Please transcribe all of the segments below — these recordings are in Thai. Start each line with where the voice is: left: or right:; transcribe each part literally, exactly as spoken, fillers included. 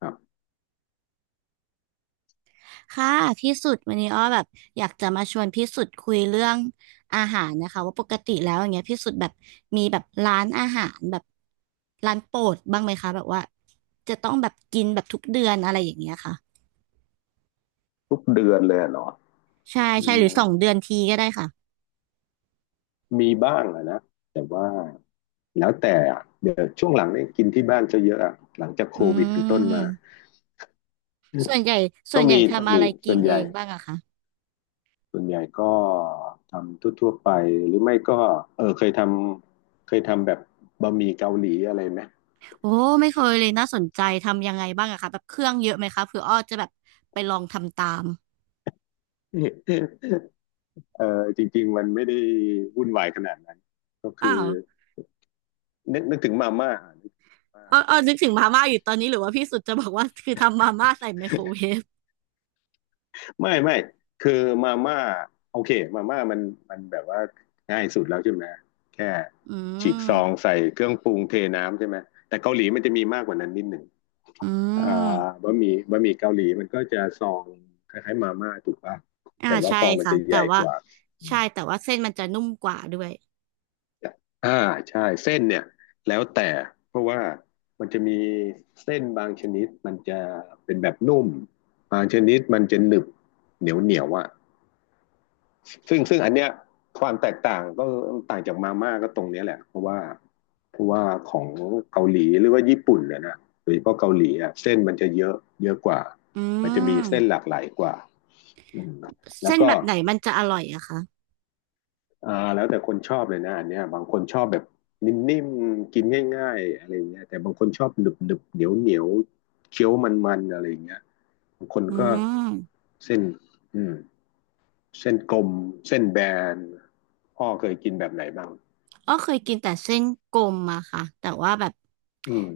left: ครับ
right: ค่ะพี่สุดวันนี้อ้อแบบอยากจะมาชวนพี่สุดคุยเรื่องอาหารนะคะว่าปกติแล้วอย่างเงี้ยพี่สุดแบบมีแบบร้านอาหารแบบร้านโปรดบ้างไหมคะแบบว่าจะต้องแบบกินแบบทุกเดือนอะไรอย่างเงี้ยค่ะ
left: ทุกเดือนเลยเหรอ
right: ใช่
left: อื
right: ใช่หรือส
left: ม
right: องเดือนทีก็ได้ค่ะ
left: มีบ้างอะนะ แต่ว่าแล้วแต่อะเดี๋ยวช่วงหลังเนี่ยกินที่บ้านจะเยอะอะ หลังจากโค
right: อื
left: วิดเป็นต้นมา
right: มส่วนใหญ่ส่
left: ก็
right: วนใหญ่
left: มีก็
right: ทำอะ
left: มี
right: ไรกิ
left: ส่ว
right: น
left: นให
right: เอ
left: ญ่
right: งบ้างอะคะ
left: ส่วนใหญ่ก็ทำทั่วๆไป หรือไม่ก็เออเคยทำเคยทำแบบบะหมี่เกาหลีอะไรไหม
right: โอ้ไม่เคยเลยน่าสนใจทำยังไงบ้างอะคะแบบเครื่องเยอะไหมคะเผื่ออ้อจะแบบไปลองทำตาม
left: เออจริงๆมันไม่ได้วุ่นวายขนาดนั้น ก็
right: เป
left: คือ
right: ล่า
left: นึกนึกถึงมาม่ากมาม่า
right: เออเออนึกถึงมาม่าอยู่ตอนนี้หรือว่าพี่สุดจะบอกว่าคือทำมาม่าใส่ไมโครเวฟ
left: ไม่ไม่คือมาม่าโอเคมาม่ามันมันแบบว่าง่ายสุดแล้วใช่ไหมแค่
right: อื
left: ฉีกซอง
right: ม
left: ใส่เครื่องปรุงเทน้ำใช่ไหมแต่เกาหลีมันจะมีมากกว่านั้นนิดหนึ่ง
right: อื
left: อ่า
right: ม
left: บะหมี่บะหมี่เกาหลีมันก็จะซองคล้ายๆมาม่าถูกป่ะ
right: อ่า
left: แต่ว่า
right: ใช่
left: ซองมัน
right: ค่ะ
left: จะให
right: แต่
left: ญ่ก
right: ว่า
left: ว่า
right: ใช่แต่ว่าเส้นมันจะนุ่มกว่าด้วย
left: อ่าใช่เส้นเนี่ยแล้วแต่เพราะว่ามันจะมีเส้นบางชนิดมันจะเป็นแบบนุ่มบางชนิดมันจะหนึบเหนียวเหนียวอ่ะ ซึ่งซึ่งอันเนี้ยความแตกต่างก็ต่างจากมาม่าก็ตรงนี้แหละเพราะว่าเพราะว่าของเกาหลีหรือว่าญี่ปุ่นเนี่ยนะโดยเฉพาะเกาหลีอ่ะเส้นมันจะเยอะเยอะกว่า
right: อื
left: มันจะมีเส้นห
right: ม
left: ลากหลายกว่าแล้ว
right: เส้น
left: ก็
right: แบบไหนมันจะอร่อยอะคะ
left: อ่าแล้วแต่คนชอบเลยนะอันเนี้ยบางคนชอบแบบนิ่มๆกินง่ายๆอะไรเงี้ยแต่บางคนชอบหนึบๆเหนียวเหนียวๆเคี้ยวมันๆอะไรเงี้ยบางคน
right: อื
left: ก็
right: ม
left: เส้นอืมเส้นกลมเส้นแบนพ่อเคยกินแบบไหนบ้าง
right: อ๋อเคยกินแต่เส้นกลมอะค่ะแต่ว่าแบบ
left: อืม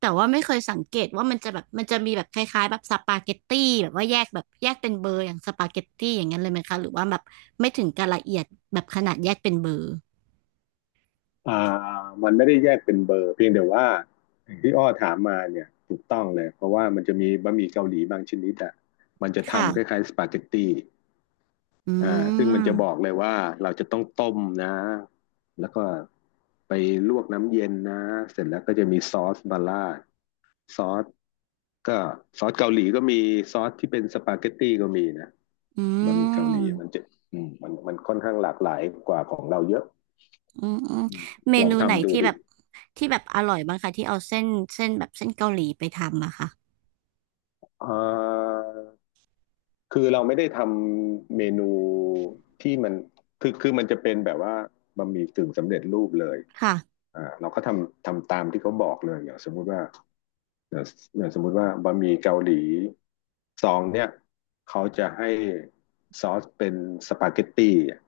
right: แต่ว่าไม่เคยสังเกตว่ามันจะแบบมันจะมีแบบคล้ายๆแบบสปาเกตตี้แบบว่าแยกแบบแยกเป็นเบอร์อย่างสปาเกตตี้อย่างนั้นเลยไหมคะหรือว่าแบบไม่ถึงกับละเอียดแบบขนาดแยกเป็นเบอร์
left: อ่ามันไม่ได้แยกเป็นเบอร์เพียงแต่ว่าอย่างที่อ้อถามมาเนี่ยถูกต้องเลยเพราะว่ามันจะมีบะหมี่เกาหลีบางชนิดอ่ะมันจะ
right: ค่ะ
left: ทำคล้ายๆสปาเกตตี้
right: อื
left: อ่าซึ่งมัน
right: ม
left: จะบอกเลยว่าเราจะต้องต้มนะแล้วก็ไปลวกน้ำเย็นนะเสร็จแล้วก็จะมีซอสบาร่าดซอสก็ซอสเกาหลีก็มีซอสที่เป็นสปาเกตตี้ก็มีนะ
right: อื
left: บะหมี่เกาหลี
right: ม
left: มันจะมันมันค่อนข้างหลากหลายกว่าของเราเยอะ
right: อืมอืม
left: อืม
right: เม
left: ลอง
right: นูไหน
left: ทำดู
right: ที่แบ
left: ดิ
right: บที่แบบอร่อยบ้างคะที่เอาเส้นเส้นแบบเส้นเกาหลีไปทำอะค่ะ
left: เอ่อคือเราไม่ได้ทำเมนูที่มันคือคือมันจะเป็นแบบว่าบะหมี่กึ่งสำเร็จรูปเลย
right: ค่ะ
left: อ่าเราก็ทำทำตามที่เขาบอกเลยอย่างสมมุติว่าอย่างอย่างสมมุติว่าบะหมี่เกาหลีซองเนี่ยเขาจะให้ซอสเป็นสปาเกตตี้อ่ะ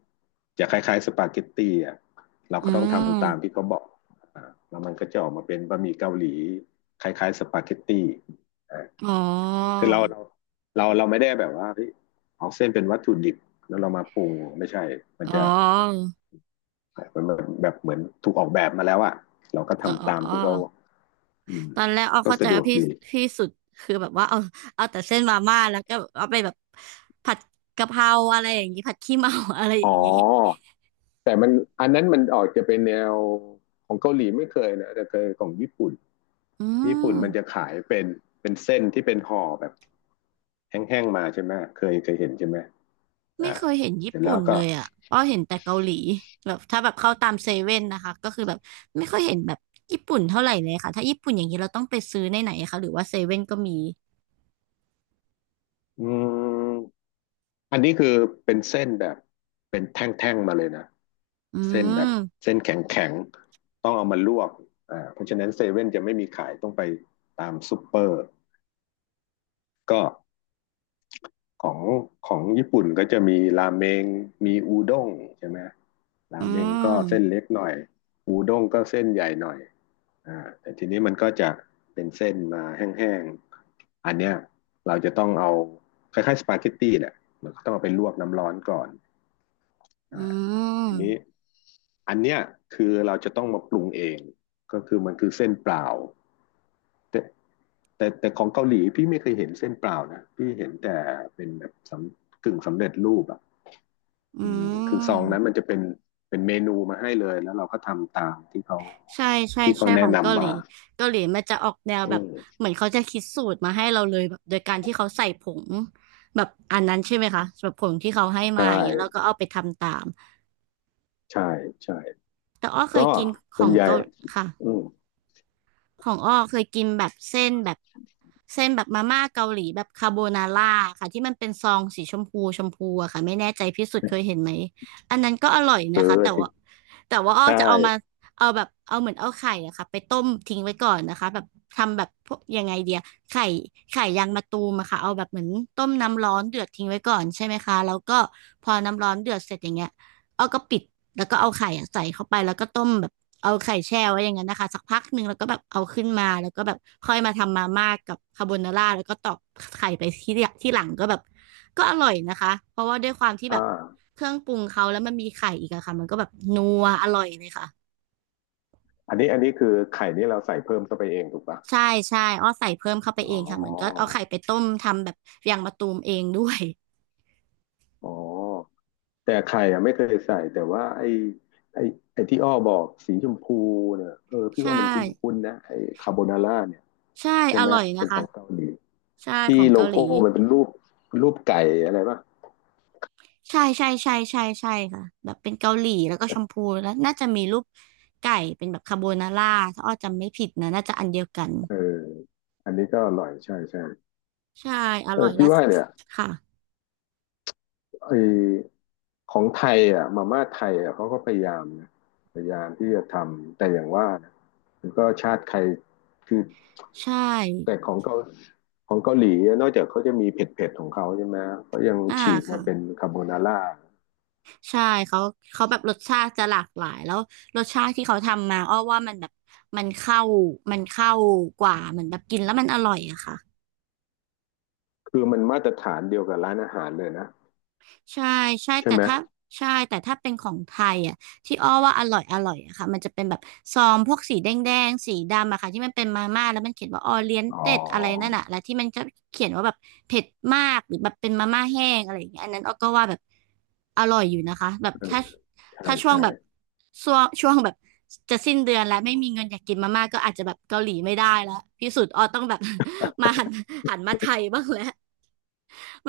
left: จะคล้ายๆสปาเกตตี้อ่ะเรา
right: อื
left: ก็ต้อง
right: ม
left: ทำตามที่เขาบอกอ่าแล้วมันก็จะออกมาเป็นบะหมี่เกาหลีคล้ายๆสปาเกตตี้
right: อ๋อ
left: คือเราเราเราเราไม่ได้แบบว่าเฮ้ยเอาเส้นเป็นวัตถุดิบแล้วเรามาปรุงไม่ใช่ มัน
right: อ๋
left: จะ
right: อ
left: มันแบบแบบเหมือนถูกออกแบบมาแล้วอะเราก็
right: อ๋อ
left: ทำตาม
right: อ๋อ
left: ที่เขาอืม
right: ตอนแรกอ้อ
left: ก็
right: เข้าใจ
left: สะดว
right: ว่า
left: ก
right: พี่
left: ดี
right: พี่สุดคือแบบว่าเอาเอาแต่เส้นมาม่าแล้วก็เอาไปแบบผัดกะเพราอะไรอย่างนี้ผัดขี้เมา อะไรอ
left: อ๋อ
right: ย่างนี้
left: แต่มันอันนั้นมันออกจะเป็นแนวของเกาหลีไม่เคยนะแต่เคยของญี่ปุ่น
right: อื
left: ญี่ปุ่น
right: ม
left: มันจะขายเป็นเป็นเส้นที่เป็นห่อแบบแห้งๆมาใช่ไหมเคยเคยเห็นใช่ไหม
right: ไม่
left: อ่า
right: เคยเห็น
left: เส
right: ญี่
left: ร็จแล้
right: ปุ่
left: ว
right: นเล
left: ก็
right: ยอ่ะอ้อเห็นแต่เกาหลีแบบถ้าแบบเข้าตามเซเว่นนะคะก็คือแบบไม่ค่อยเห็นแบบญี่ปุ่นเท่าไหร่เลยค่ะถ้าญี่ปุ่นอย่างนี้เราต้องไปซื้อในไหนคะหรือว่าเซเว่นก็มี
left: อืม อันนี้คือเป็นเส้นแบบเป็นแท่งๆมาเลยนะ
right: อื
left: เส้นแบบ
right: ม
left: เส้นแข็งๆต้องเอามาลวกอ่าเพราะฉะนั้นเซเว่นจะไม่มีขายต้องไปตามซูเปอร์ก็ของของญี่ปุ่นก็จะมีราเมงมีอูด้งใช่ไหมรา
right: อื
left: เมงก็
right: ม
left: เส้นเล็กหน่อยอูด้งก็เส้นใหญ่หน่อยอ่าแต่ทีนี้มันก็จะเป็นเส้นมาแห้งๆอันเนี้ยเราจะต้องเอาคล้ายๆสปาเกตตี้แหละมันก็ต้องเอาไปลวกน้ำร้อนก่อน อ่า
right: อืม
left: ทีนี้อันเนี้ยคือเราจะต้องมาปรุงเองก็คือมันคือเส้นเปล่าแต่แต่แต่ของเกาหลีพี่ไม่เคยเห็นเส้นเปล่านะพี่เห็นแต่เป็นแบบสำกึ่งสำเร็จรูปอ่ะ
right: อื
left: อืมคือซองนั้น
right: ม
left: มันจะเป็นเป็นเมนูมาให้เลยแล้วเราก็ทำตามที่เขา
right: ใช่ใช่
left: ที่เขา
right: ใช่ข
left: แนะ
right: องเกา
left: นำ
right: หลี
left: มา
right: เกาหลีมันจะออกแนว
left: อื
right: แบบ
left: ม
right: เหมือนเขาจะคิดสูตรมาให้เราเลยแบบโดยการที่เขาใส่ผงแบบอันนั้นใช่ไหมคะแบบผงที่เขาให้มา
left: ใช่
right: อย่างเงี้ยแล้วก็เอาไปทำตาม
left: ใช่ใช่
right: แต่อ้อเคย
left: ก็
right: กินข
left: ส่ว
right: อ
left: น
right: ง
left: ใหญ่
right: เกาค่ะ
left: อืม
right: ของอ้อเคยกินแบบเส้นแบบเส้นแบบมาม่าเกาหลีแบบคาโบนาร่าค่ะที่มันเป็นซองสีชมพูชมพูอะค่ะไม่แน่ใจพี่สุดเคยเห็นไหมอันนั้นก็อร่อย
left: เ
right: นะคะแต่
left: คย
right: ว่าแต่ว่าอ้อ
left: ใช
right: จะเอามา
left: ่
right: เอาแบบเอาเหมือนเอาไข่อะค่ะไปต้มทิ้งไว้ก่อนนะคะแบบทำแบบพวกยังไงเดียไข่ไข่ยางมะตูมอะค่ะเอาแบบเหมือนต้มน้ำร้อนเดือดทิ้งไว้ก่อนใช่ไหมคะแล้วก็พอน้ำร้อนเดือดเสร็จอย่างเงี้ยอ้อก็ปิดแล้วก็เอาไข่อะใส่เข้าไปแล้วก็ต้มแบบ เอาไข่แช่ไว้อย่างนั้นนะคะสักพักหนึ่งแล้วก็แบบเอาขึ้นมาแล้วก็แบบค่อยมาทำมาม่ากับคาโบนาร่าแล้วก็ตอกไข่ไปที่ที่หลังก็แบบก็อร่อยนะคะเพราะว่าด้วยความที่แบ
left: อ่า
right: บเครื่องปรุงเขาแล้วมันมีไข่อีกอะค่ะมันก็แบบนัวอร่อยเลยค่ะ
left: อันนี้อันนี้คือไข่นี่เราใส่เพิ่มเข้าไปเองถูกปะ
right: ใช่ใช่อ้อใส่เพิ่มเข้าไป
left: อ๋
right: เองค่ะเหมือนก็เอา
left: อ
right: ไข่ไปต้มทำแบบยางมะตูมเองด้วย
left: อ๋อ แต่ไข่อะไม่เคยใส่แต่ว่าไอ้ไอ้ไอ้ที่อ้อบอกสีชมพูเนี่ยเออพี่
right: ใช่
left: ว่ามันคุ้นๆนะไอ้คาโบนาร่าเนี่ย
right: ใช่
left: ใช่
right: อ
left: ไหม
right: ร่อยนะ
left: เป็นข
right: คะ
left: องเกาหลี
right: ใช่ข
left: ที่
right: อง
left: โล
right: เกาหลี
left: โก้มันเป็นรูปรูปไก่อะไรป่ะ
right: ใช่ใช่ใช่ใช่ใช่ค่ะแบบเป็นเกาหลีแล้วก็ชมพูแล้วน่าจะมีรูปไก่เป็นแบบคาโบนาร่าถ้าอ้อจำไม่ผิดนะน่าจะอันเดียวกัน
left: เอออันนี้ก็อร่อยใช่ใช่
right: ใช่อ
left: เอ
right: ร่อ
left: อ
right: ยแล้
left: พี่
right: ว
left: ว่าเนี่ย
right: ค่ะ
left: ไอของไทยอ่ะมาม่าไทยอ่ะเขาก็พยายามนะพยายามที่จะทำแต่อย่างว่านะมันก็ชาติใครคือ
right: ใช่
left: แต่ของเกาของเกาหลีอะนอกจากเขาจะมีเผ็ดๆของเขาใช่ไหมเขายัง
right: อ่า
left: ฉีกมา
right: ค่ะ
left: เป็นคาโบนาร่า
right: ใช่เขาเขาแบบรสชาติจะหลากหลายแล้วรสชาติที่เขาทำมาอ้อว่ามันแบบมันเข้ามันเข้ากว่าเหมือนแบบกินแล้วมันอร่อยอะค่ะ
left: คือมันมาตรฐานเดียวกับร้านอาหารเลยนะ
right: ใช่ใช่
left: ใช่
right: แต่
left: ไหม
right: ถ้าใช่แต่ถ้าเป็นของไทยอ่ะที่อ้อว่าอร่อยอร่อยอะค่ะมันจะเป็นแบบซองพวกสีแดงแดงสีดำอะค่ะที่มันเป็นมาม่าแล้วมันเขียนว่าออเรียน
left: อ๋อ
right: เต็ดอะไรนั่นอะแล้วที่มันจะเขียนว่าแบบเผ็ดมากหรือแบบเป็นมาม่าแห้งอะไรอย่างเงี้ยอันนั้นอ้อก็ว่าแบบอร่อยอยู่นะคะแบบ
left: เออ
right: ถ้า
left: ใช่
right: ถ้าช่วง
left: ใช่
right: แบบช่วงช่วงแบบจะสิ้นเดือนแล้วไม่มีเงินอยากกินมาม่าก็อาจจะแบบเกาหลีไม่ได้แล้วพิสูจน์อ้อต้องแบบ มาหันหันมาไทยบ้างแล้ว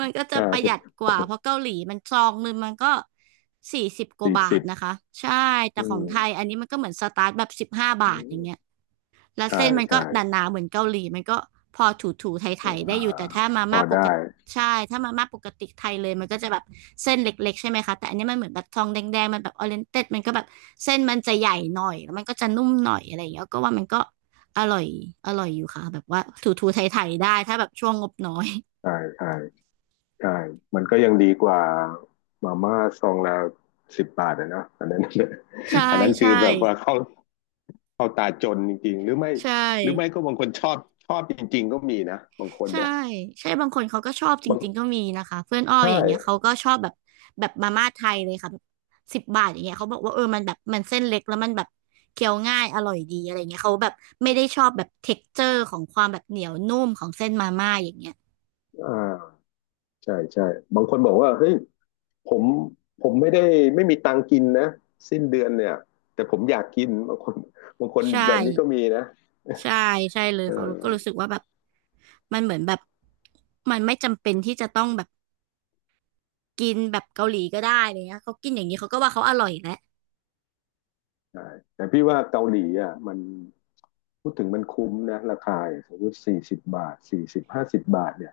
right: มันก็
left: ใ
right: จะประหยัด
left: ช่
right: กว่าเพราะเกาหลีมันซองหนึงมันก็สี่สิบกว่า
left: สี่
right: บา
left: สิ
right: ท
left: บ
right: นะคะใช่ แต่
left: อื
right: ของไทย
left: ม
right: อันนี้มันก็เหมือนสตาร์ทแบบสิบห้าบาทอย่างเงี้ยแล้ว
left: ใช่
right: เส้นมันก็
left: ใช่
right: หนาๆเหมือนเกาหลีมันก็พอถูๆไทยๆได้
left: อ่า
right: อยู่แต่ถ้ามา
left: พอ
right: ม่าปก
left: ได้
right: ติใช่ถ้ามาม่าปกติไทยเลยมันก็จะแบบเส้นเล็กๆใช่ไหมคะแต่อันนี้มันเหมือนแบบทองแดงๆมันแบบออเรนเต็ดมันก็แบบเส้นมันจะใหญ่หน่อยแล้วมันก็จะนุ่มหน่อยอะไรอย่างเงี้ยก็ว่ามันก็อร่อยอร่อยอยู่ค่ะแบบว่าถูๆไทยๆได้ถ้าแบบช่วงงบน้อย
left: ใช่ใช่ ใช่มันก็ยังดีกว่ามาม่าซองละสิบบาทอะเนาะอันนั้น
right: ใช่
left: อันนั้นคื
right: ใช่
left: อแบบว่า เข้าเข้าตาจนจริงๆหรือไม่
right: ใช่
left: หรือไม่ก็บางคนชอบชอบจริงๆก็มีนะบางคน
right: ใช่
left: นะ
right: ใช่บางคนเขาก็ชอบจ
left: บาง
right: ริงๆก็มีนะคะเพื่อนอ้อ
left: ใช่
right: อย่างเงี้ยเขาก็ชอบแบบแบบมาม่าไทยเลยค่ะแบบสิบบาทอย่างเงี้ยเขาบอกว่าเออมันแบบมันเส้นเล็กแล้วมันแบบเคี้ยวง่ายอร่อยดีอะไรเงี้ยเขาแบบไม่ได้ชอบแบบเท็กเจอร์ของความแบบเหนียวนุ่มของเส้นมาม่าอย่างเงี้ย
left: อ่าใช่ใช่บางคนบอกว่าเฮ้ยผมผมไม่ได้ไม่มีตังค์กินนะสิ้นเดือนเนี่ยแต่ผมอยากกินบางคนบางคน
right: ใช่
left: แบบนี้ก็มีนะ
right: ใช่ใช่เลยเขาก็
left: เออ
right: รู้สึกว่าแบบมันเหมือนแบบมันไม่จำเป็นที่จะต้องแบบกินแบบเกาหลีก็ได้อะไรเลยนะเขากินอย่างนี้เขาก็ว่าเขาอร่อยแล้ว
left: ใช่แต่พี่ว่าเกาหลีอ่ะมัน พูดถึงมันคุ้มนะราคายสมมติสี่สิบบาทสี่สิบห้าสิบบาทเนี่ย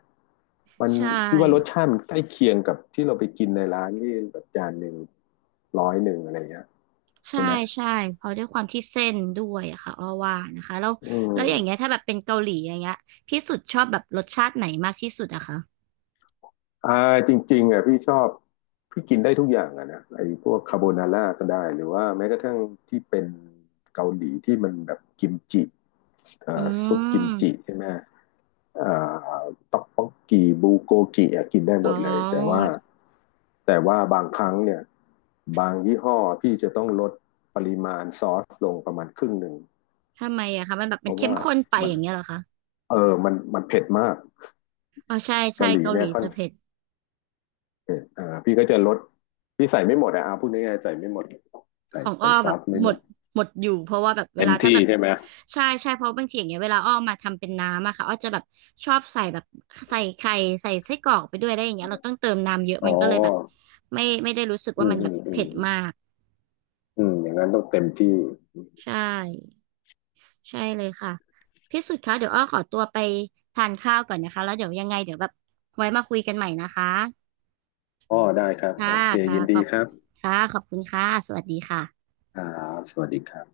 left: มัน
right: ใช่
left: พี่ว่ารสชาติมันใกล้เคียงกับที่เราไปกินในร้านที่แบบจานหนึ่งร้อยหนึ่งอะไรเงี้ย
right: ใช่
left: ใช่ไหม
right: ใช่เพราะด้วยความที่เส้นด้วยอะค่ะอ้อว่านะคะแล้ว
left: อื
right: แล้วอย่างเงี้ย
left: ม
right: ถ้าแบบเป็นเกาหลีอย่างเงี้ยพี่สุดชอบแบบรสชาติไหนมากที่สุดอะคะ
left: อ่าจริงๆอ่ะพี่ชอบพี่กินได้ทุกอย่างอ่ะนะไอ้พวกคาโบนาร่าก็ได้หรือว่าแม้กระทั่งที่เป็นเกาหลีที่มันแบบกิมจิเอ่
right: อื
left: อซุปกิม
right: ม
left: จิใช่ไหมเอ่อต๊อกบกกีบูโกกิอะกินได้ห
right: อ๋
left: ม
right: อ
left: ดเลยแต่ว่า แต่ว่าบางครั้งเนี่ยบางยี่ห้อพี่จะต้องลดปริมาณซอสลงประมาณครึ่งหนึ่ง
right: ทำไมอะคะมันแบบ
left: เพ
right: มัน
left: ราะ
right: เข้ม
left: ว่า
right: ข้นไป
left: มั
right: อ
left: น
right: ย่างเงี้ยเหรอคะ
left: เออมันมันเผ็ดมาก
right: อ๋อใช่
left: เกา
right: ใช่
left: หลี
right: เกาห
left: เนี่ย
right: ลี
left: ค่อน
right: จะเผ็ด
left: เผ็ดอ่าพี่ก็จะลดพี่ใส่ไม่หมดอะอาพูดง่ายๆใส่ไม่หมดใส่
right: ของอ้
left: ใส่
right: อ
left: ซ
right: แบ
left: อ
right: บ
left: สไม่
right: หม
left: หม
right: ด
left: ด
right: หมดอยู่เพราะว่าแบบเว
left: เต็ม
right: ลาถ้า
left: ที่
right: แบบ
left: ใช่ไหม
right: ใช่ใช่เพราะบางทีอย่างเงี้ยเวลาอ้อมาทำเป็นน้ำอะค่ะอ้อจะแบบชอบใส่แบบใส่ไข่ใส่ไส้กรอกไปด้วยได้อย่างเงี้ยเราต้องเติมน้ำเยอะ
left: อ๋อ
right: มันก็เลยแบบไม่ไม่ได้รู้สึก
left: อื
right: ว่า
left: ม
right: มัน
left: อื
right: แบบ
left: มอื
right: เผ็
left: ม
right: ดมาก
left: อืมอย่างนั้นต้องเต็มที่
right: ใช่ใช่เลยค่ะพี่สุดคะเดี๋ยวอ้อขอตัวไปทานข้าวก่อนนะคะแล้วเดี๋ยวยังไงเดี๋ยวแบบไว้มาคุยกันใหม่นะคะ
left: อ๋อได้ครับโอ
right: ค่ะ
left: เค
right: ค่ะ
left: ยิน
right: ข
left: ดี
right: อบ
left: ครับ
right: ค่ะขอบคุณค่ะสวัสดีค่ะ
left: อ่าสวัสดีครับ